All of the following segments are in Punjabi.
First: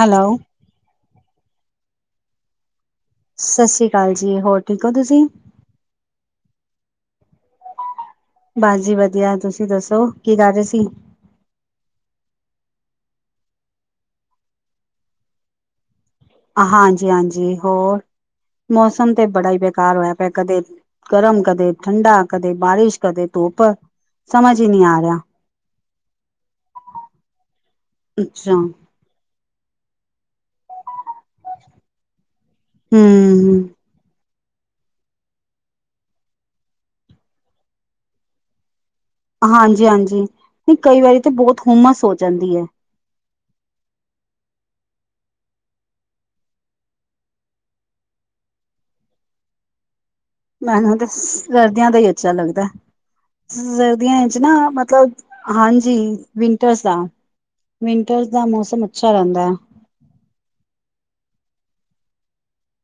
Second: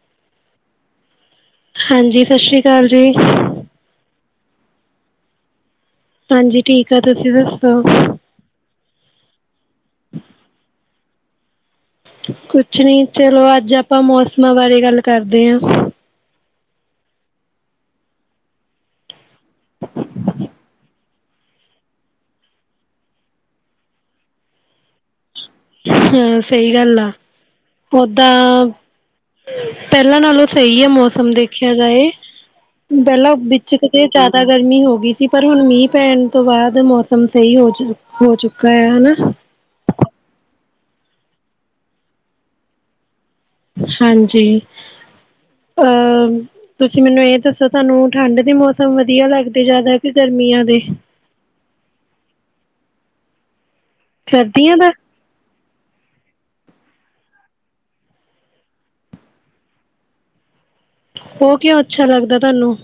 ਹੈਲੋ- ਹਾਂਜੀ, ਸਤਿ ਸ਼੍ਰੀ ਅਕਾਲ ਜੀ- ਸਤਿ ਸ੍ਰੀ ਅਕਾਲ ਜੀ, ਹੋਰ ਠੀਕ ਹੋ ਤੁਸੀ- ਹਾਂਜੀ ਠੀਕ ਆ, ਤੁਸੀ ਦੱਸੋ- ਬਸ ਜੀ ਵਧੀਆ, ਤੁਸੀ ਦੱਸੋ, ਕੀ ਕਰ ਰਹੇ ਸੀ। ਕੁਛ ਨੀ, ਚਲੋ ਅੱਜ ਆਪਾਂ ਮੌਸਮਾਂ ਬਾਰੇ ਗੱਲ ਕਰਦੇ ਹਾਂ। ਹਾਂਜੀ- ਹਾਂਜੀ, ਹੋਰ, ਮੌਸਮ ਤੇ ਬੜਾ ਹੀ ਬੇਕਾਰ ਹੋਇਆ ਪਿਆ ਕਦੇ। ਗਰਮ, ਕਦੇ ਠੰਡਾ, ਕਦੇ ਬਾਰਿਸ਼, ਕਦੇ ਧੋਪ ਸਮਝ ਹੀ ਨਹੀਂ ਆ ਰਿਹਾ। ਹਾਂ, ਸਹੀ ਗੱਲ ਆ। ਅੱਛਾ, ਓਦਾਂ ਪਹਿਲਾਂ ਨਾਲੋਂ ਸਹੀ ਹੈ, ਮੌਸਮ ਦੇਖਿਆ ਜਾਏ, ਪਹਿਲਾਂ ਹੂੰ, ਵਿੱਚ ਤੇ ਜ਼ਿਆਦਾ ਗਰਮੀ ਹੋ ਗਈ ਸੀ, ਪਰ ਹੁਣ ਮੀਂਹ ਪੈਣ ਤੋਂ ਬਾਅਦ ਮੌਸਮ ਸਹੀ ਹੋ ਜਾ ਹੋ ਚੁੱਕਾ ਹੈ, ਹਨਾ। ਹਾਂਜੀ- ਹਾਂਜੀ, ਨਹੀਂ ਕਈ ਵਾਰੀ ਤਾਂ ਬਹੁਤ ਹੁੰਮਸ ਹੋ ਜਾਂਦੀ ਹੈ। ਹਾਂਜੀ ਅਹ ਤੁਸੀਂ ਮੈਨੂੰ ਇਹ ਦੱਸੋ ਤੁਹਾਨੂੰ ਠੰਢ ਦੇ ਮੌਸਮ ਵਧੀਆ ਲੱਗਦੇ ਜ਼ਿਆਦਾ। ਕਿ ਗਰਮੀਆਂ ਦੇ ਮੈਨੂੰ ਤੇ ਸਰਦੀਆਂ ਦਾ ਹੀ ਅੱਛਾ ਲੱਗਦਾ, ਸਰਦੀਆਂ ਚ ਨਾ ਸਰਦੀਆਂ ਦਾ ਮਤਲਬ ਹਾਂਜੀ, ਵਿੰਟਰਸ ਦਾ, ਵਿੰਟਰਸ ਦਾ ਮੌਸਮ ਅੱਛਾ ਰਹਿੰਦਾ ਹੈ। ਉਹ ਕਿਉਂ, ਅੱਛਾ ਲੱਗਦਾ ਤੁਹਾਨੂੰ?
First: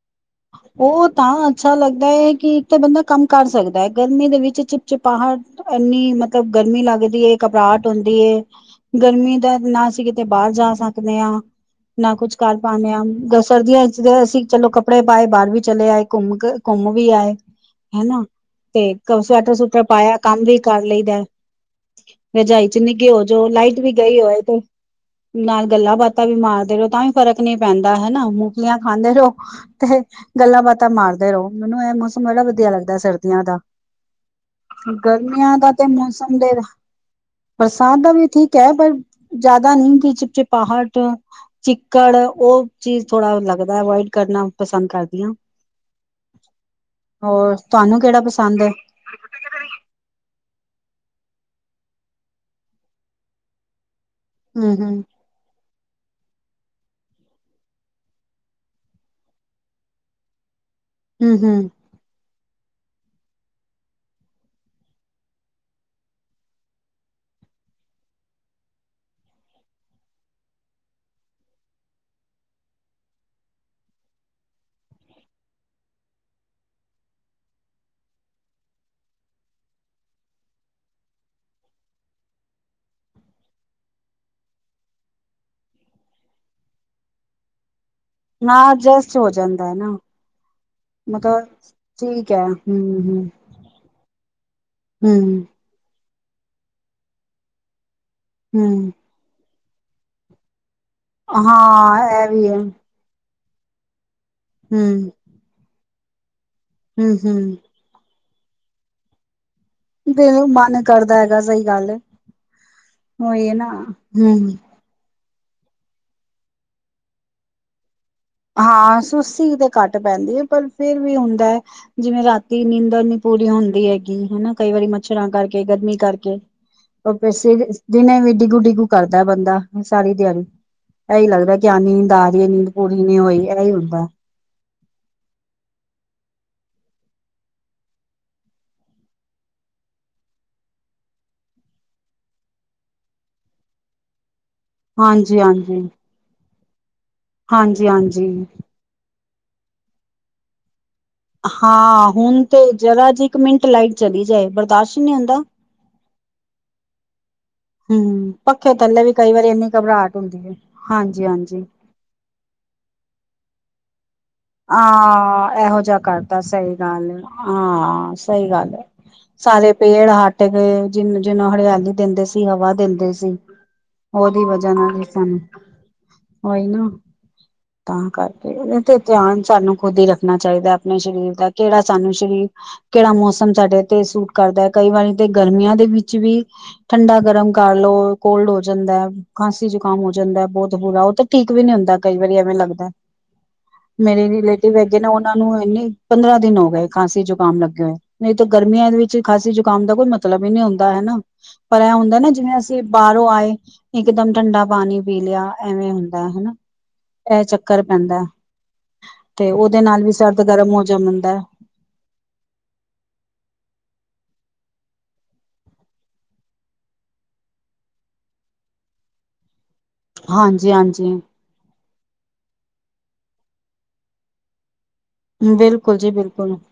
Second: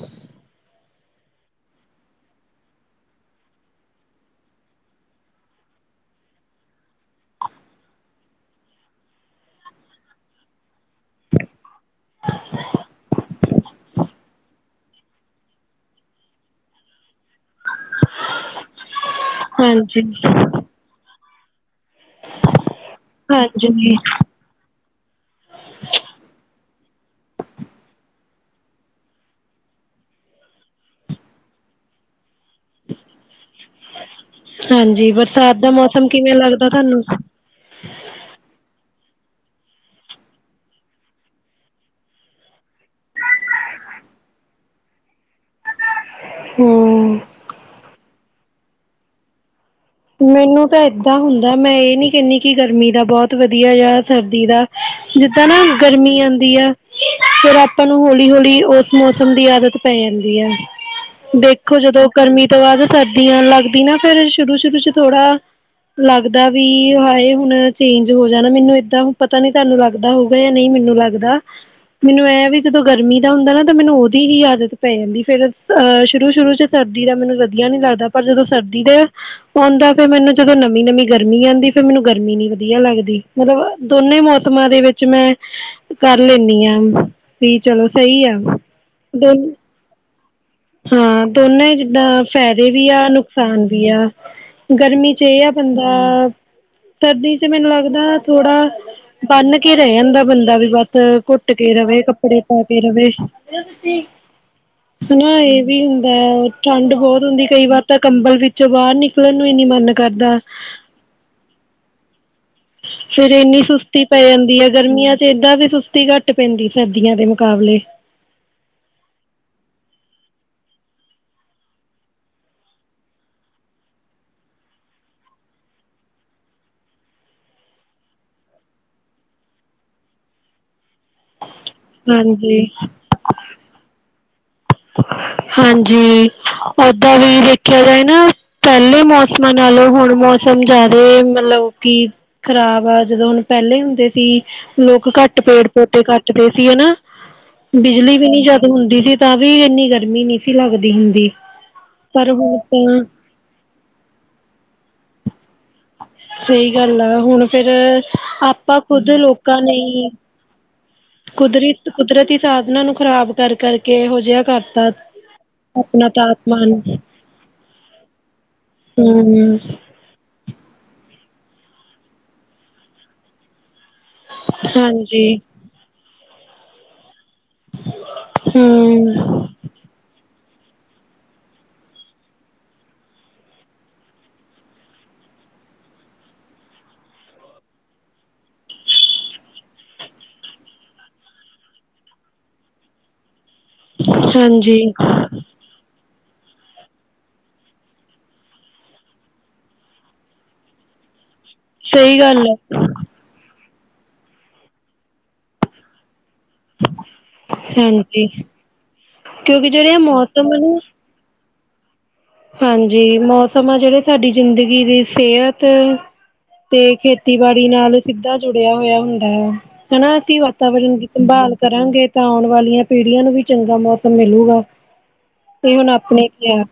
ਉਹ ਤਾਂ ਅੱਛਾ ਲੱਗਦਾ ਹੈ, ਕਿ ਇੱਕ ਤਾਂ ਬੰਦਾ ਕੰਮ ਕਰ ਸਕਦਾ ਹੈ, ਗਰਮੀ ਦੇ ਵਿੱਚ ਚਿਪ ਚਿਪਾਹੜ। ਇੰਨੀ ਮਤਲਬ ਗਰਮੀ ਲੱਗਦੀ, ਘਬਰਾਹਟ ਹੁੰਦੀ। ਗਰਮੀ ਦਾ ਨਾ, ਅਸੀਂ ਕਿਤੇ ਬਾਹਰ ਜਾ ਸਕਦੇ ਹਾਂ। ਨਾ ਕੁਛ ਕਰ ਪਾਉਂਦੇ ਸਰਦੀਆਂ ਚ ਅਸੀਂ ਚਲੋ। ਕੱਪੜੇ ਪਾਏ ਬਾਹਰ ਵੀ ਚਲੇ ਆਏ, ਘੁੰਮ ਕੇ ਘੁੰਮ ਵੀ ਆਏ, ਹੈਨਾ। ਤੇ ਸਵੈਟਰ ਸੂਟਰ ਹਾਂਜੀ ਪਾਇਆ ਕੰਮ ਵੀ ਕਰ ਲਈਦਾ। ਰਜਾਈ ਚ ਨੀੱਗੇ ਹੋ ਜੋ ਲਾਈਟ ਵੀ ਹਾਂਜੀ, ਗਈ ਹੋਏ, ਤੇ ਨਾਲ ਗੱਲਾਂ ਬਾਤਾਂ ਵੀ ਮਾਰਦੇ ਰਹੋ, ਤਾਂ ਵੀ ਫ਼ਰਕ ਨਹੀਂ ਪੈਂਦਾ ਹਨਾ ਮੂੰਗੀਆਂ ਖਾਂਦੇ ਰਹੋ। ਤੇ ਗੱਲਾਂ ਬਾਤਾਂ ਮਾਰਦੇ ਰਹੋ, ਮੈਨੂੰ ਇਹ ਮੌਸਮ ਬਹੜਾ ਵਧੀਆ ਲੱਗਦਾ ਸਰਦੀਆਂ ਦਾ। ਹਾਂਜੀ ਬਰਸਾਤ ਗਰਮੀਆਂ ਦਾ, ਤੇ ਕਿਵੇਂ ਮੌਸਮ ਦੇ ਲੱਗਦਾ ਤੁਹਾਨੂੰ? ਬਰਸਾਤ ਦਾ ਵੀ ਠੀਕ ਹੈ, ਪਰ ਜ਼ਿਆਦਾ ਨਹੀਂ ਕਿ ਚਿਪਚਿਪਾਹਟ। ਚਿੱਕੜ, ਉਹ ਚੀਜ਼ ਥੋੜਾ ਲੱਗਦਾ ਅਵੋਇਡ ਕਰਨਾ। ਪਸੰਦ ਕਰਦੀ ਹਾਂ। ਹੂੰ ਹੋਰ ਤੁਹਾਨੂੰ, ਕਿਹੜਾ ਪਸੰਦ ਹੈ। ਮੈਨੂੰ ਤਾਂ ਏਦਾਂ ਹੁੰਦਾ, ਮੈਂ ਇਹ ਨੀ ਕਹਿੰਦੀ ਕਿ ਗਰਮੀ ਦਾ ਬਹੁਤ ਵਧੀਆ ਆ। ਸਰਦੀ ਦਾ, ਹਮ ਹਮ ਜਿੱਦਾਂ ਨਾ ਗਰਮੀ ਆਉਂਦੀ ਆ। ਫਿਰ ਆਪਾਂ ਨੂੰ ਹੌਲੀ ਹੌਲੀ ਉਸ ਮੌਸਮ ਦੀ ਆਦਤ ਪੈ ਜਾਂਦੀ ਹੈ। ਹਮ ਹਮ ਦੇਖੋ ਜਦੋਂ ਗਰਮੀ ਤੋਂ ਬਾਅਦ ਸਰਦੀ ਆ ਲੱਗਦੀ ਨਾ, ਫਿਰ ਸ਼ੁਰੂ ਸ਼ੁਰੂ ਚ ਥੋੜਾ। ਲੱਗਦਾ ਵੀ ਹਾਏ ਹੁਣ ਚੇਂਜ ਹੋ ਜਾਣਾ, ਮੈਨੂੰ ਏਦਾਂ ਹੁਣ ਪਤਾ ਨੀ ਤੁਹਾਨੂੰ ਲੱਗਦਾ। ਲੱਗਦਾ ਹੋਊਗਾ ਜਾਂ ਨਹੀਂ। ਮੈਨੂੰ ਲੱਗਦਾ। ਮੈਨੂੰ ਇਹ ਹੈ ਵੀ ਜਦੋਂ ਗਰਮੀ ਦਾ ਹੁੰਦਾ ਨਾ, ਤਾਂ ਮੈਨੂੰ ਉਹਦੀ ਹੀ ਆਦਤ ਪੈ ਜਾਂਦਾ, ਫਿਰ ਅਹ ਸ਼ੁਰੂ ਸ਼ੁਰੂ ਚ ਸਰਦੀ ਦਾ, ਮੈਨੂੰ ਵਧੀਆ ਨੀ ਲੱਗਦਾ ਪਰ ਜਦੋਂ ਸਰਦੀ ਦੇ। ਆਉਂਦਾ, ਫਿਰ ਮੈਨੂੰ ਜਦੋਂ ਨਵੀਂ ਨਵੀਂ ਗਰਮੀ ਆਂਦੀ, ਫਿਰ ਮੈਨੂੰ ਗਰਮੀ ਨੀ ਵਧੀਆ ਲੱਗਦੀ ਮਤਲਬ ਦੋਨੇ ਮੌਸਮਾਂ ਦੇ ਵਿੱਚ। ਮੈਂ ਕਰ ਲੈਂਦੀ ਆ ਵੀ, ਚਲੋ ਸਹੀ ਆ ਨਾ ਐਡਜਸਟ ਹੋ ਦੋ। ਹੈ ਜਾਂਦਾ ਨਾ ਹਾਂ ਮਤਲਬ ਦੋਨਾਂ, ਜਿੱਦਾਂ ਠੀਕ ਹੈ ਫਾਇਦੇ ਵੀ ਆ ਹਮ ਹਮ ਨੁਕਸਾਨ ਵੀ ਆ, ਗਰਮੀ ਚ ਹਮ ਇਹ ਆ। ਬੰਦਾ ਸਰਦੀ ਚ ਮੈਨੂੰ ਲੱਗਦਾ ਥੋੜਾ। ਹਮ ਬੰਨ੍ਹ ਕੇ ਰਹਿ ਜਾਂਦਾ ਬੰਦਾ ਵੀ ਬੱਸ ਘੁੱਟ ਕੇ ਰਵੇ ਹਾਂ ਇਹ ਕੱਪੜੇ ਵੀ ਹੈ ਪਾ ਕੇ ਰਵੇ, ਤੁਸੀਂ ਹੂੰ ਹਾਂ ਇਹ ਵੀ ਹੁੰਦਾ ਹੈ, ਠੰਡ ਬਹੁਤ ਹੁੰਦੀ, ਕਈ ਹੂੰ-ਹੂੰ ਵਾਰ ਤਾਂ ਕੰਬਲ ਵਿੱਚੋਂ ਬਾਹਰ ਨਿਕਲਣ ਨੂੰ ਹੀ ਨੀ ਮੰਨ। ਤੇ ਮਨ ਕਰਦਾ ਹੈਗਾ। ਸਹੀ ਗੱਲ। ਫਿਰ ਉਹੀ ਹੈ ਇੰਨੀ ਨਾ ਸੁਸਤੀ ਪੈ ਹੂੰ ਜਾਂਦੀ ਹੈ। ਗਰਮੀਆਂ ਚ ਏਦਾਂ ਦੀ ਸੁਸਤੀ ਘੱਟ ਪੈਂਦੀ ਸਰਦੀਆਂ ਦੇ ਮੁਕਾਬਲੇ। ਹਾਂ, ਸੁਸਸੀ ਤੇ ਘੱਟ ਪੈਂਦੀ ਹੈ ਪਰ ਫਿਰ ਵੀ ਹੁੰਦਾ। ਜਿਵੇਂ ਰਾਤੀ ਨੀਂਦਰ ਨਹੀਂ ਪੂਰੀ ਹੁੰਦੀ ਹੈਗੀ ਹਨਾ, ਕਈ ਵਾਰੀ ਮੱਛਰਾਂ ਕਰਕੇ ਗਰਮੀ ਕਰਕੇ। ਉਹ ਫਿਰ ਦਿਨੇ ਵੀ ਡਿੱਗੂ ਡਿੱਗੂ ਕਰਦਾ, ਬੰਦਾ ਸਾਰੀ ਦਿਹਾੜੀ। ਇਹੀ ਲੱਗਦਾ ਕੀ ਨੀਂਦ ਆ ਰਹੀ ਹੈ। ਹਾਂਜੀ ਨੀਂਦ ਪੂਰੀ ਨੀ ਹੋਈ ਇਹੀ ਹੁੰਦਾ। ਹਾਂਜੀ ਓਦਾਂ ਵੀ ਦੇਖਿਆ ਜਾਏ ਨਾ। ਪੈਲੇ ਮੌਸਮਾਂ ਨਾਲੋਂ ਹੁਣ ਮੌਸਮ ਜਾਦੇ ਮਤਲਬ ਕਿ ਖ਼ਰਾਬ ਆ ਜਦੋਂ ਹੁਣ ਪੈਲੇ ਹੁੰਦੇ ਤੀ ਲੋਕ ਘੱਟ ਪੇੜ ਹਾਂਜੀ-ਹਾਂਜੀ ਪੌਦੇ ਕੱਟਦੇ ਸੀ ਹਨਾ। ਬਿਜਲੀ ਵੀ ਨੀ ਹਾਂਜੀ-ਹਾਂਜੀ ਜਦ ਹੁੰਦੀ ਸੀ ਤਾਂ ਵੀ ਇੰਨੀ ਗਰਮੀ ਨਈ ਸੀ ਲੱਗਦੀ ਹੁੰਦੀ। ਹਾਂ ਪਰ ਹੁਣ ਤੇ ਤਾਂ ਜਰਾ ਜੀ ਇੱਕ ਮਿੰਟ ਲਾਈਟ ਚਲੀ ਜਾਏ ਬਰਦਾਸ਼ਤ ਹੀ ਨਈ ਹੁੰਦਾ। ਸਈ ਗੱਲ ਆ ਹੁਣ ਫਿਰ ਹੂੰ, ਆਪਾਂ ਖੁਦ ਲੋਕਾਂ ਲਈ ਹਾਂਜੀ ਕੁਦਰਤ ਕੁਦਰਤੀ ਸਾਧਨਾਂ ਨੂੰ ਖ਼ਰਾਬ ਕਰਕੇ ਇਹੋ ਜਿਹਾ ਕਰਤਾ ਹਾਂ ਇਹੋ ਜਿਹਾ ਆਪਣਾ ਕਰਤਾਂ ਸਈ ਤਾਪਮਾਨ ਗੱਲ ਹੈ ਹਾਂ ਸਈ ਗੱਲ ਹੈ। ਹੂੰ ਸਾਰੇ ਪੇੜ ਹਟ ਗਏ ਜਿਨੂੰ ਜਿਹਨੂੰ ਹਰਿਆਲੀ ਦਿੰਦੇ ਸੀ ਹਵਾ ਦਿੰਦੇ ਸੀ। ਉਹਦੀ ਵਜ੍ਹਾ ਨਾਲ ਜ ਹਾਂਜੀ ਸਾਨੂੰ ਉਈ ਨਾ ਤਾਂ ਕਰਕੇ ਤੇ ਹਮ ਧਿਆਨ ਸਾਨੂੰ ਖੁਦ ਹੀ ਰੱਖਣਾ ਚਾਹੀਦਾ ਆਪਣੇ ਸਰੀਰ ਦਾ ਕਿਹੜਾ ਸਾਨੂੰ ਸਰੀਰ ਕਿਹੜਾ ਮੌਸਮ ਸਾਡੇ ਤੇ ਸੂਟ ਕਰਦਾ ਹੈ ਕਈ ਵਾਰੀ ਤੇ ਗਰਮੀਆਂ ਦੇ ਵਿੱਚ ਵੀ ਠੰਡਾ ਗਰਮ ਕਰ ਲਓ ਕੋਲਡ ਹੋ ਜਾਂਦਾ। ਖਾਂਸੀ ਜ਼ੁਕਾਮ ਹੋ ਜਾਂਦਾ ਬੋਤ ਬੁਰਾ ਓ ਤਾਂ ਠੀਕ ਵੀ ਨੀ ਹੁੰਦਾ ਕਈ ਵਾਰੀ ਐਵੇਂ ਲੱਗਦਾ। ਮੇਰੇ ਰਿਲੇਟਿਵ ਹਾਂਜੀ ਹੈਗੇ ਨੇ ਉਹਨਾਂ ਨੂੰ ਇਨੀ ਪੰਦਰਾਂ ਦਿਨ ਹੋ ਗਏ ਖਾਂਸੀ ਜ਼ੁਕਾਮ ਲੱਗੇ ਹੋਏ। ਨਈ ਤੇ ਗਰਮੀਆਂ ਦੇ ਵਿੱਚ ਖਾਸੀ ਜ਼ੁਕਾਮ ਦਾ ਕੋਈ ਮਤਲਬ ਹੀ ਨਈ ਹੁੰਦਾ ਹੈਨਾ। ਪਰ ਇਹ ਹੁੰਦਾ ਸਹੀ ਨਾ ਗੱਲ ਜਿਵੇਂ ਹੈ ਅਸੀਂ ਬਾਹਰੋਂ ਆਏ ਇੱਕ ਦਮ ਠੰਡਾ ਪਾਣੀ ਪੀ ਲਿਆ ਐਵੇਂ ਹੁੰਦਾ ਹਨਾ। ਇਹ ਚੱਕਰ ਪੈਂਦਾ ਹਾਂਜੀ ਤੇ ਕਿਉਂਕਿ ਉਹਦੇ ਜਿਹੜੇ ਨਾਲ ਵੀ ਸਰਦ ਮੌਸਮ ਨੇ ਗਰਮ ਹੋ ਵ ਜਾਂਦਾ। ਹਾਂਜੀ ਮੌਸਮ ਆ ਜਿਹੜੇ ਸਾਡੀ ਜ਼ਿੰਦਗੀ ਦੀ ਸਿਹਤ ਤੇ ਖੇਤੀਬਾੜੀ ਨਾਲ ਸਿੱਧਾ ਜੁੜਿਆ ਹੋਇਆ ਹੁੰਦਾ ਹੈ। ਹਨਾ ਅਸੀਂ ਹਾਂਜੀ ਵਾਤਾਵਰਨ ਦੀ ਹਾਂਜੀ ਸੰਭਾਲ ਕਰਾਂਗੇ। ਤਾਂ ਆਉਣ ਵਾਲੀਆਂ ਪੀੜ੍ਹੀਆਂ ਨੂੰ ਵੀ ਚੰਗਾ ਮੌਸਮ ਮਿਲੂਗਾ ਤੇ ਹੁਣ ਆਪਣੇ ਕਿਆ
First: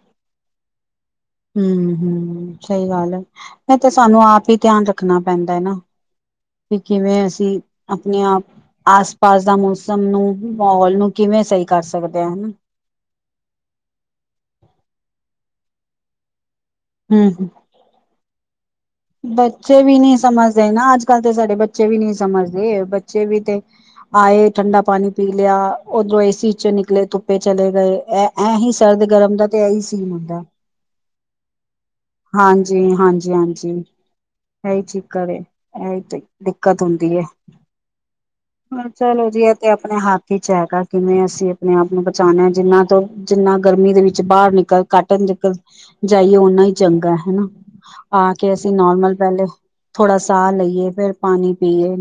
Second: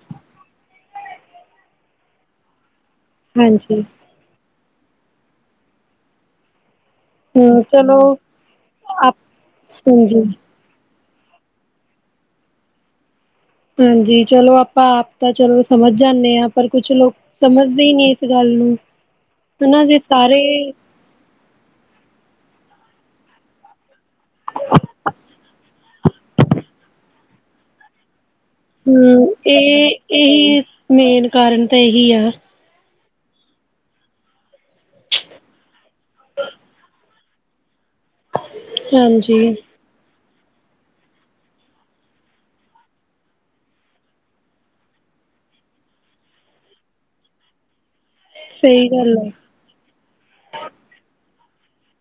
ਹੂੰ ਹੂੰ ਸਈ ਗੱਲ ਐ ਹਾਂਜੀ ਤੇ ਸਾਨੂੰ ਆਪ ਹੀ ਧਿਆਨ ਰੱਖਣਾ ਪੈਂਦਾ ਐ ਨਾ। ਵੀ ਕਿਵੇਂ ਅਸੀਂ ਹਮ ਚਲੋ ਆਪਣੇ ਆਪ ਆਸ ਆਪ ਪਾਸ ਦਾ ਮੌਸਮ ਹਾਂਜੀ ਨੂੰ ਮਾਹੌਲ ਨੂੰ ਕਿਵੇਂ ਸਈ ਕਰ ਸਕਦੇ ਆਂ ਹਾਂਜੀ ਚਲੋ ਆਪਾਂ ਆਪ ਤਾਂ ਚਲੋ ਸਮਝ ਜਾਂਣੇ ਆਂ ਪਰ ਕੁਛ ਲੋਕ ਹਮ ਸਮਝ ਨਈ-ਨਈ ਇਸ ਗੱਲ ਨੂੰ ਬੱਚੇ ਹਨਾ ਵੀ ਜੇ ਨਈ ਸਮਝਦੇ ਸਾਰੇ ਨਾ ਅੱਜ ਕੱਲ੍ਹ ਤਾਂ ਸਾਡੇ ਬੱਚੇ ਵੀ ਨਈ ਸਮਝਦੇ ਬੱਚੇ ਵੀ ਤੇ ਆਏ ਠੰਡਾ ਪਾਣੀ ਪੀ ਲਿਆ ਓਧਰੋਂ ਏਸੀ ਚੋਂ ਨਿਕਲੇ ਧੁੱਪੇ ਚਲੇ ਗਏ ਐ ਐਹੀ ਸਰਦ ਹੂੰ, ਗਰਮ ਦਾ ਤੇ ਇਹੀ ਇਹ ਸੀਨ ਹੁੰਦਾ। ਇਹੀ ਮੇਨ ਕਾਰਨ ਤਾਂ ਇਹੀ ਆ। ਹਾਂਜੀ-ਹਾਂਜੀ-ਹਾਂਜੀ ਇਹੀ ਚੱਕਰ ਐ ਇਹੀ ਤੇ ਦਿੱਕਤ ਹੁੰਦੀ ਏ। ਚਲੋ ਜੀ ਤੇ ਹਾਂਜੀ, ਆਪ ਆਪਣੇ ਹੱਥ ਵਿਚ 'ਚ ਹੈਗਾ ਕਿਵੇਂ ਅਸੀਂ ਆਪਣੇ ਆਪ ਨੂੰ ਬਚਾਣਾ ਜਿੰਨਾ ਤੋਂ ਜਿੰਨਾ ਗਰਮੀ ਦੇ ਵਿੱਚ ਬਾਹਰ ਨਿਕਲ ਘੱਟ ਨਿਕਲ ਜਾਈਏ ਓਨਾ ਹੀ ਚੰਗਾ ਹਨਾ ਆ ਕੇ ਅਸੀਂ ਸਹੀ ਨੋਰਮਲ ਗੱਲ ਐ। ਪੈਲੇ ਥੋੜਾ ਸਾਹ ਲਈਏ ਫੇਰ ਪਾਣੀ ਪੀਏ।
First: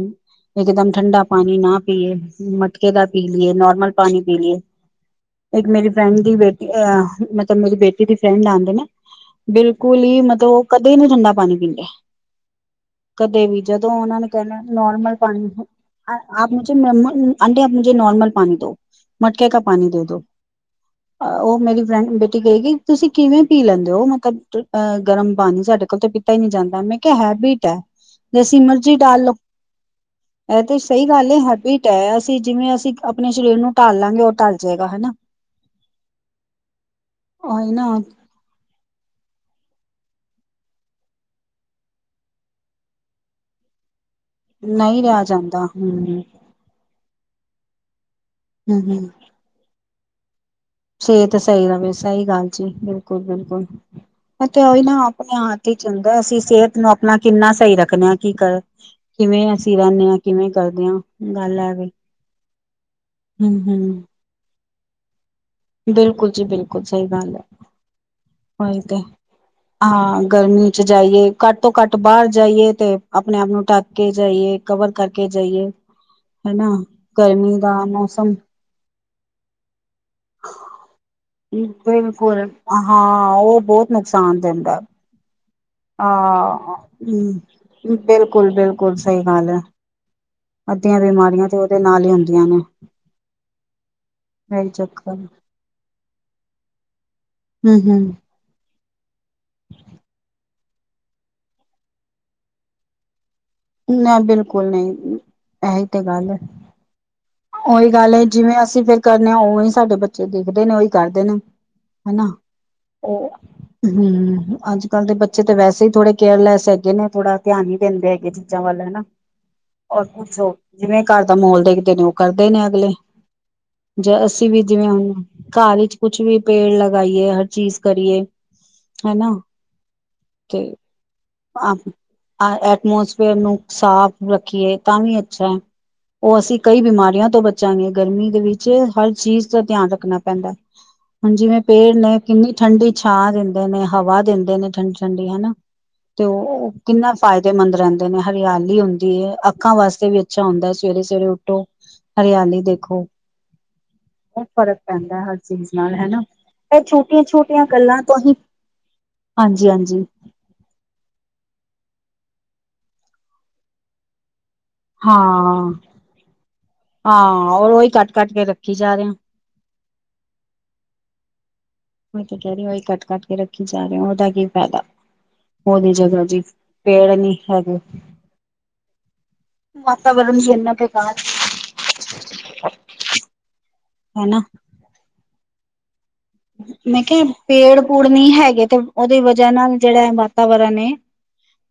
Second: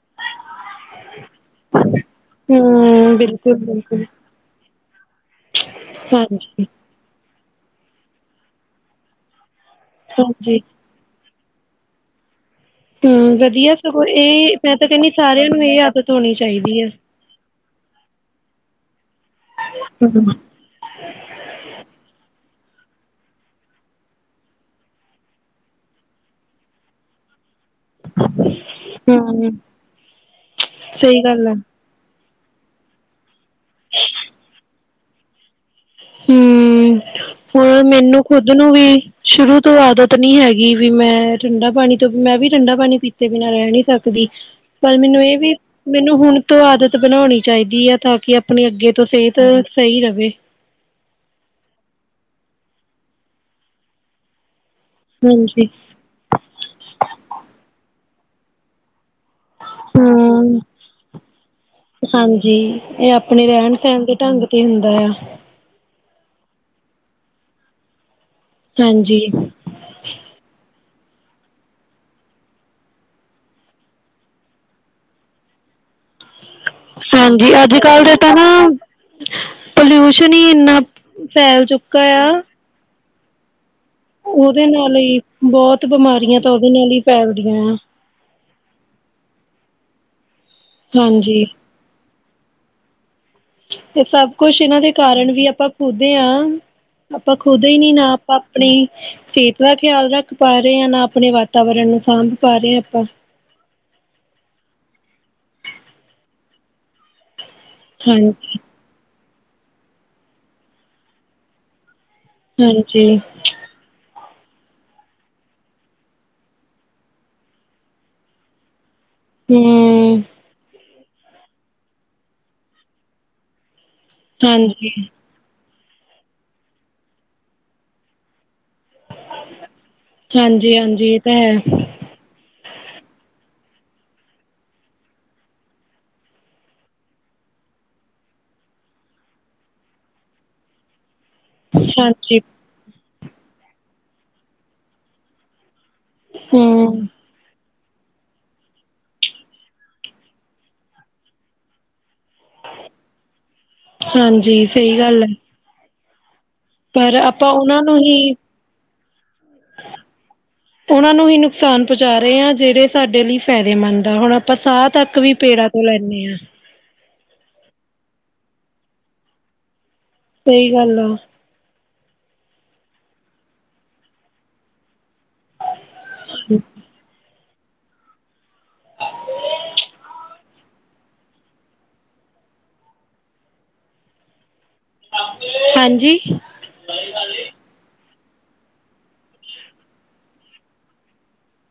ਇਕਦਮ ਠੰਡਾ ਪਾਣੀ ਨਾ ਪੀਏ ਮਟਕੇ ਦਾ ਹੂੰ, ਪੀ ਲਈਏ ਨੋਰਮਲ ਬਿਲਕੁਲ-ਬਿਲਕੁਲ, ਪਾਣੀ ਪੀ ਲਈਏ। ਇੱਕ ਮੇਰੀ ਫਰੈਂਡ ਦੀ ਬੇਟੀ ਹਾਂਜੀ-ਹਾਂਜੀ। ਅ ਮਤਲਬ ਮੇਰੀ ਬੇਟੀ ਦੀ ਫਰੈਂਡ ਆਂਦੇ ਨਾ ਬਿਲਕੁਲ ਹੀ ਮਤਲਬ ਉਹ ਕਦੇ ਠੰਡਾ ਪਾਣੀ ਨਹੀਂ ਪੀਂਦੇ। ਹੂੰ, ਕਦੇ ਵੀ ਵਧੀਆ ਜਦੋਂ ਸਗੋਂ ਉਹਨਾਂ ਨੇ ਇਹ ਕੈਣਾ ਮੈਂ ਤਾਂ ਕਹਿੰਨੀ ਨੋਰਮਲ ਪਾਣੀ ਸਾਰਿਆਂ ਨੂੰ ਇਹ ਆਦਤ ਹੋਣੀ ਆਪ ਮੁਝੇ ਚਾਹੀਦੀ ਐ। ਨੋਰਮਲ ਪਾਣੀ ਆਂਟੀ ਆਪ ਮੁਝੇ ਨੋਰਮਲ ਪਾਣੀ ਦੋ ਮਟਕੇ ਕਾ ਪਾਣੀ ਦੇ ਦੋ। ਹੂੰ, ਉਹ ਮੇਰੀ ਫਰੈਂਡ ਬੇਟੀ ਕਹੇਗੀ ਤੁਸੀਂ ਕਿਵੇਂ ਪੀ ਲੈਂਦੇ ਹੋ। ਅਹ ਗਰਮ ਪਾਣੀ ਸਾਡੇ ਕੋਲ ਤਾਂ ਪੀਤਾ ਹੀ ਨਹੀਂ ਜਾਂਦਾ, ਮੈਂ ਕਿਹਾ ਹੈਬਿਟ ਹੈ ਜੈਸੀ ਮਰਜੀ ਡਾਲ ਲਓ, ਇਹ ਤੇ ਸਹੀ ਗੱਲ ਹੈ, ਹੈਬਿਟ ਢਾਇਆ ਸੀਂ, ਜਿਵੇਂ ਅਸੀਂ ਆਪਣੇ ਸਰੀਰ ਨੂੰ ਢਾਲ ਲਾਂਗੇ, ਉਹ ਢਲ ਜਾਏਗਾ ਹਨਾ। ਹਮ, ਉਹੀ ਹੋਰ ਨਾ ਮੈਨੂੰ ਖੁੱਦ ਨੂੰ ਵੀ ਸ਼ੁਰੂ ਤੋਂ ਆਦਤ ਨੀ ਹੈਗੀ ਵੀ, ਮੈਂ ਠੰਡਾ ਪਾਣੀ ਤੋਂ ਮੈਂ ਵੀ ਠੰਡਾ ਪਾਣੀ ਪੀਤੇ ਬਿਨਾਂ ਰਹਿ ਨੀ ਸਕਦਾ ਦੀ, ਪਰ ਨਹੀਂ ਰਿਹਾ ਮੈਨੂੰ ਇਹ ਵੀ, ਜਾਂਦਾ ਹਮ ਮੈਨੂੰ ਹਮ ਹੁਣ ਤੋਂ ਆਦਤ ਬਣਾਉਣੀ ਚਾਹੀਦੀ ਹੈ ਤਾਂ ਕਿ ਆਪਣੀ ਅੱਗੇ ਤੋਂ ਹਮ ਸਿਹਤ ਸਹੀ ਰਵੇ। ਸਿਹਤ ਸਹੀ ਰਹੇ, ਸਹੀ ਗੱਲ ਜੀ, ਬਿਲਕੁਲ, ਬਿਲਕੁਲ ਤੇ ਉਹੀ ਨਾ ਆਪਣੇ ਹਾਂਜੀ ਹੱਥ 'ਚ ਹੁੰਦਾ, ਅਸੀਂ ਸਿਹਤ ਨੂੰ ਆਪਣਾ ਕਿੰਨਾ ਸਹੀ ਰੱਖਣੇ ਹਾਂ ਕੀ ਕਰ ਕਿਵੇਂ ਅਸੀਂ ਰਹਿੰਦੇ ਹਾਂ, ਕਿਵੇਂ ਹੂੰ ਕਰਦੇ ਹਾਂ, ਗੱਲ ਐਵੇ। ਹਾਂਜੀ, ਇਹ ਆਪਣੇ ਰਹਿਣ- ਸਹਿਣ ਦੇ ਢੰਗ ਤੇ ਹੁੰਦਾ ਆ। ਬਿਲਕੁਲ ਜੀ ਬਿਲਕੁਲ, ਸਹੀ ਗੱਲ ਹੈ, ਉਹੀ ਤੇ ਹਾਂਜੀ ਹਾਂ, ਗਰਮੀ 'ਚ ਜਾਈਏ, ਘੱਟ ਤੋਂ ਘੱਟ ਬਾਹਰ ਜਾਈਏ ਤੇ ਆਪਣੇ ਆਪ ਨੂੰ ਢਕ ਕੇ ਜਾਈਏ, ਕਵਰ ਕਰਕੇ ਜਾਈਏ, ਹਨਾ। ਹਾਂਜੀ, ਗਰਮੀ ਦਾ ਅੱਜ- ਕੱਲ ਦੇ ਤਾਂ ਮੌਸਮ ਨਾ ਪੋਲਿਊਸ਼ਨ ਹੀ ਇੰਨਾ, ਫੈਲ ਚੁੱਕਾ ਆ। ਬਿਲਕੁਲ ਹਾਂ, ਉਹ ਬਹੁਤ ਨੁਕਸਾਨ ਉਹਦੇ ਦਿੰਦਾ ਨਾਲ ਹੀ, ਬਹੁਤ ਬਿਮਾਰੀਆਂ ਤਾਂ ਹਾਂ ਉਹਦੇ ਨਾਲ ਹੀ ਫੈਲਦੀਆਂ ਆ। ਹੂੰ। ਬਿਲਕੁਲ, ਬਿਲਕੁਲ, ਸਹੀ ਗੱਲ ਹੈ, ਅੱਧੀਆਂ ਹਾਂਜੀ ਬਿਮਾਰੀਆਂ ਤੇ ਉਹਦੇ ਨਾਲ ਹੀ ਹੁੰਦੀਆਂ ਨੇ। ਤੇ ਸਭ ਕੁਛ ਇਹੀ ਇਹਨਾਂ ਦੇ ਚੱਕਰ ਕਾਰਨ ਵੀ ਆਪਾਂ ਖੁਦ ਹਾਂ, ਆਪਾਂ ਖੁਦ ਹੀ ਨੀ ਨਾ ਹੂੰ-ਹੂੰ ਆਪਾਂ ਆਪਣੀ, ਸਿਹਤ ਦਾ ਖਿਆਲ ਰੱਖ ਪਾ ਰਹੇ ਹਾਂ ਨਾ, ਆਪਣੇ ਵਾਤਾਵਰਨ ਨੂੰ ਸਾਂਭ ਪਾ ਰਹੇ ਹਾਂ ਆਪਾਂ ਨਾ ਬਿਲਕੁਲ ਨਹੀਂ, ਇਹੀ ਤੇ ਗੱਲ ਉਹੀ ਗੱਲ ਹੈ, ਜਿਵੇਂ ਹਾਂਜੀ ਅਸੀਂ ਫੇਰ ਕਰਨੇ ਆ, ਉਵੇਂ ਹੀ ਸਾਡੇ ਬੱਚੇ ਦੇਖਦੇ ਨੇ, ਉਹੀ ਕਰਦੇ ਨੇ, ਹਨਾ। ਹਾਂਜੀ [unintelligible] ਹਮ, ਅੱਜ -ਕੱਲ ਦੇ ਬੱਚੇ ਤਾਂ ਵੈਸੇ ਹੀ ਥੋੜੇ ਕੇਅਰਲੈਸ ਹੈਗੇ ਨੇ ਥੋੜਾ ਧਿਆਨ ਹੀ ਦਿੰਦੇ ਹੈਗੇ ਜੀ। ਚੀਜ਼ਾਂ ਵੱਲ, ਹਨਾ। ਹੋਰ ਹਮ ਕੁਛ ਹੋ, ਜਿਵੇਂ ਘਰ ਦਾ ਮੋਲ ਦੇਖਦੇ ਨੇ, ਉਹ ਕਰਦੇ ਨੇ ਅਗਲੇ। ਜਾਂ ਅਸੀਂ ਵੀ ਜਿਵੇਂ ਹਾਂਜੀ। ਹੁ, ਘਰ ਵਿੱਚ ਕੁਛ ਵੀ ਪੇੜ ਲਗਾਈਏ, ਹਰ ਚੀਜ਼ ਕਰੀਏ। ਹੈ ਨਾ, ਤੇ, ਹਾਂਜੀ ਹਾਂਜੀ ਇਹ ਤਾਂ ਆ ਹੈ ਐਟਮੋਸਫੇਅਰ ਨੂੰ ਸਾਫ਼ ਰੱਖੀਏ, ਤਾਂ ਵੀ ਅੱਛਾ। ਉਹ ਅਸੀਂ ਕਈ ਬਿਮਾਰੀ ਬਿਮਾਰੀਆਂ ਤੋਂ ਬਚਾਂਗੇ, ਗਰਮੀ ਦੇ ਵਿੱਚ ਹਰ ਚੀਜ਼ ਦਾ ਧਿਆਨ ਰੱਖਣਾ ਪੈਂਦਾ। ਹੁਣ ਜਿਵੇਂ ਪੇੜ ਨੇ, ਹਾਂਜੀ ਕਿੰਨੀ ਠੰਡੀ ਛਾਂ ਦਿੰਦੇ ਨੇ, ਹਵਾ ਦਿੰਦੇ ਨੇ, ਠੰਡੀ, ਠੰਡੀ ਹਨਾ। ਤੇ ਉਹ, ਹਮ ਕਿੰਨਾ ਫ਼ਾਇਦੇਮੰਦ ਰਹਿੰਦੇ ਨੇ, ਹਰਿਆਲੀ ਹੁੰਦੀ ਹੈ। ਅੱਖਾਂ ਵਾਸਤੇ ਵੀ ਅੱਛਾ ਹੁੰਦਾ, ਸਵੇਰੇ- ਸਵੇਰੇ ਉੱਠੋ। ਹਰਿਆਲੀ ਦੇਖੋ, ਬਹੁਤ ਹਾਂਜੀ ਫ਼ਰਕ ਸਹੀ ਪੈਂਦਾ ਗੱਲ ਹੈ। ਹਰ ਚੀਜ਼ ਨਾਲ ਹਨਾ। ਇਹ ਪਰ ਛੋਟੀਆਂ, ਆਪਾਂ ਛੋਟੀਆਂ ਉਹਨਾਂ ਨੂੰ ਗੱਲਾਂ ਤੋਂ ਹੀ ਹਾਂਜੀ, ਹਾਂਜੀ। ਉਹਨਾਂ ਨੂੰ ਹੀ ਨੁਕਸਾਨ ਪਹੁੰਚਾ ਰਹੇ ਹਾਂ, ਜਿਹੜੇ ਸਾਡੇ ਲਈ ਫਾਇਦੇਮੰਦ ਆ, ਹੁਣ ਆਪਾਂ ਸਾਥ ਹਾਂ, ਹਾਂ ਔਰ ਉਹੀ ਕੱਟ, ਕੱਟ ਕੇ ਰੱਖੀ ਜਾ ਰਹੇ ਆ। ਸਹੀ ਗੱਲ ਆ। ਓਹੀ ਕੱਟ ਕੱਟ ਕੇ ਰੱਖੀ ਜਾ ਰਹੇ, ਉਹਦਾ ਕੀ ਫਾਇਦਾ। ਹੋਦੀ ਜਗ੍ਹਾ ਜੀ, ਪੇੜ ਨੀ ਹੈਗੇ। ਵਾਤਾਵਰਨ ਜੀਨਾ ਕੇ ਹਨਨਾ [unintelligible] ਹਾਂਜੀ। ਮੈਂ ਖਿਹਾ ਪੇੜ-ਪੂੜ ਨਹੀਂ ਹੈਗੇ ਤੇ ਉਹਦੀ ਵਜ੍ਹਾ ਨਾਲ ਜਿਹੜਾ ਏ ਵਾਤਾਵਰਨ ਏ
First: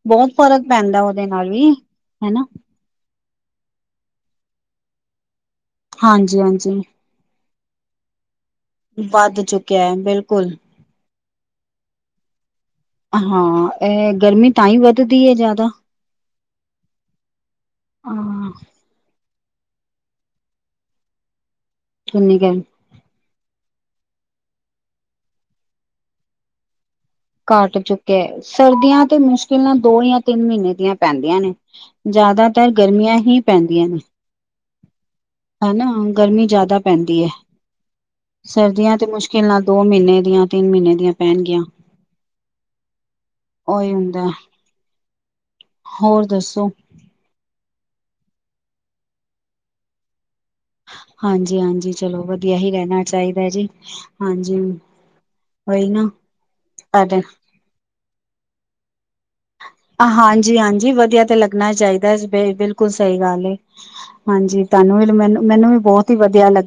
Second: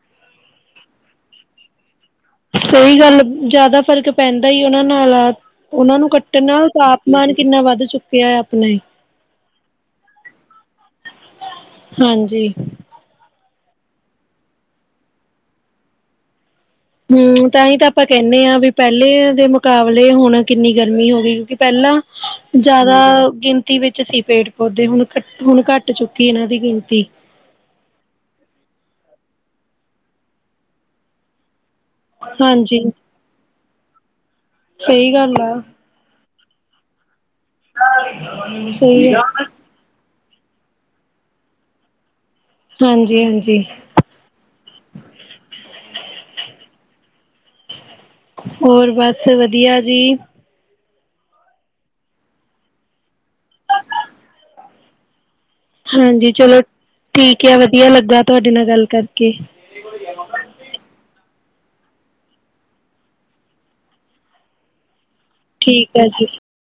ਬਹੁਤ ਫ਼ਰਕ ਪੈਂਦਾ ਉਹਦੇ ਨਾਲ ਵੀ ਹਨਾ। ਸਹੀ ਗੱਲ, ਜ਼ਿਆਦਾ ਫ਼ਰਕ ਪੈਂਦਾ ਉਹਨਾਂ ਨਾਲ ਆ। ਉਹਨਾਂ ਨੂੰ ਹਾਂਜੀ ਕੱਟਣ ਨਾਲ ਹਾਂਜੀ ਤਾਪਮਾਨ ਕਿੰਨਾ ਵੱਧ ਚੁੱਕਿਆ ਏ ਆਪਣੇ। ਵੱਧ ਚੁੱਕਿਆ ਏ, ਬਿਲਕੁਲ। ਹਾਂਜੀ। ਹਾਂ, ਇਹ ਗਰਮੀ ਤਾਂ ਈ ਵੱਧਦੀ ਏ ਜ਼ਿਆਦਾ। ਹੂੰ, ਤਾਂਈ ਤਾਂ ਆਪਾਂ ਕੈਣੇ ਹਾਂ ਆਂ ਬਈ ਪੈਲੀਆ ਦੇ ਮੁਕਾਬਲੇ ਹੁਣ ਕਿੰਨੀ ਗਰਮੀ ਹੋ ਗਈ। ਪੈਲਾਂ ਕਿੰਨੀ ਗਰਮੀ ਜਾ ਦਾ ਗਿਣਤੀ ਵਿੱਚ ਸੀ ਪੇੜ-ਪੌਦੇ ਹੁਣ ਘੱਟ, ਹੁਣ ਘੱਟ ਚੁੱਕੀ ਏ ਇਨਾਂ ਦੀ ਗਿਣਤੀ। ਘਾਟ ਚੁੱਕੇਐ ਸਰਦੀਆਂ ਤੇ ਮੁਸ਼ਕਿਲਾਂ ਨਾਲ ਦੋ ਯਾ ਤਿੰਨ ਮੀਨੇ ਦੀਆਂ ਪੈਂਦੀਆਂ ਨੇ। ਜਾਦਾਤਰ ਹਾਂਜੀ ਗਰਮੀਆਂ ਹੀ ਪੈਂਦੀਆਂ ਨੇ। ਸਹੀ ਗੱਲ ਆ। ਨਾ ਗਰਮੀ ਜਿਆਦਾ ਪੈਂਦੀ ਏ, ਸਰਦੀਆਂ ਤੇ ਸਹੀ ਆ। ਮੁਸ਼ਕਿਲ ਨਾਲ ਦੋ ਮੀਨੇ ਦੀਆਂ, ਤਿੰਨ ਮੀਨੇ ਦੀਆਂ ਪੈਣਗੀਆਂ। ਹਾਂਜੀ ਹਾਂਜੀ ਔਈ ਹੁੰਦੈ, ਹੋਰ ਦੱਸੋ? ਹੋਰ, ਬਸ ਵਧੀਆ ਜੀ। ਹਾਂਜੀ-ਹਾਂਜੀ, ਚਲੋ ਵਧੀਆ ਹੀ ਰੈਣਾ ਚਾਹੀਦੈ ਜੀ, ਹਾਂਜੀ। ਉਹੀ ਨਾ ਹਾਂਜੀ, ਚਲੋ ਸਾਡੇ ਠੀਕ ਐ, ਵਧੀਆ ਲੱਗਾ ਤੁਐਡੇ ਨਾਲ ਗੱਲ ਕਰਕੇ। ਅ ਹਾਂਜੀ-ਹਾਂਜੀ, ਵਧੀਆ ਤੇ ਲੱਗਣਾ ਚਾਈਦੈ ਬੇ ਬਿਲਕੁਲ ਸਹੀ ਗੱਲ ਏ। ਹਾਂਜੀ ਤਾਨੂੰ ਵੀ, ਤੇ ਮੈਨੂੰ, ਮੈਨੂੰ ਵੀ ਠੀਕ ਹੈ ਬੌਤ ਈ ਜੀ ਵਧੀਆ ਲੱਗ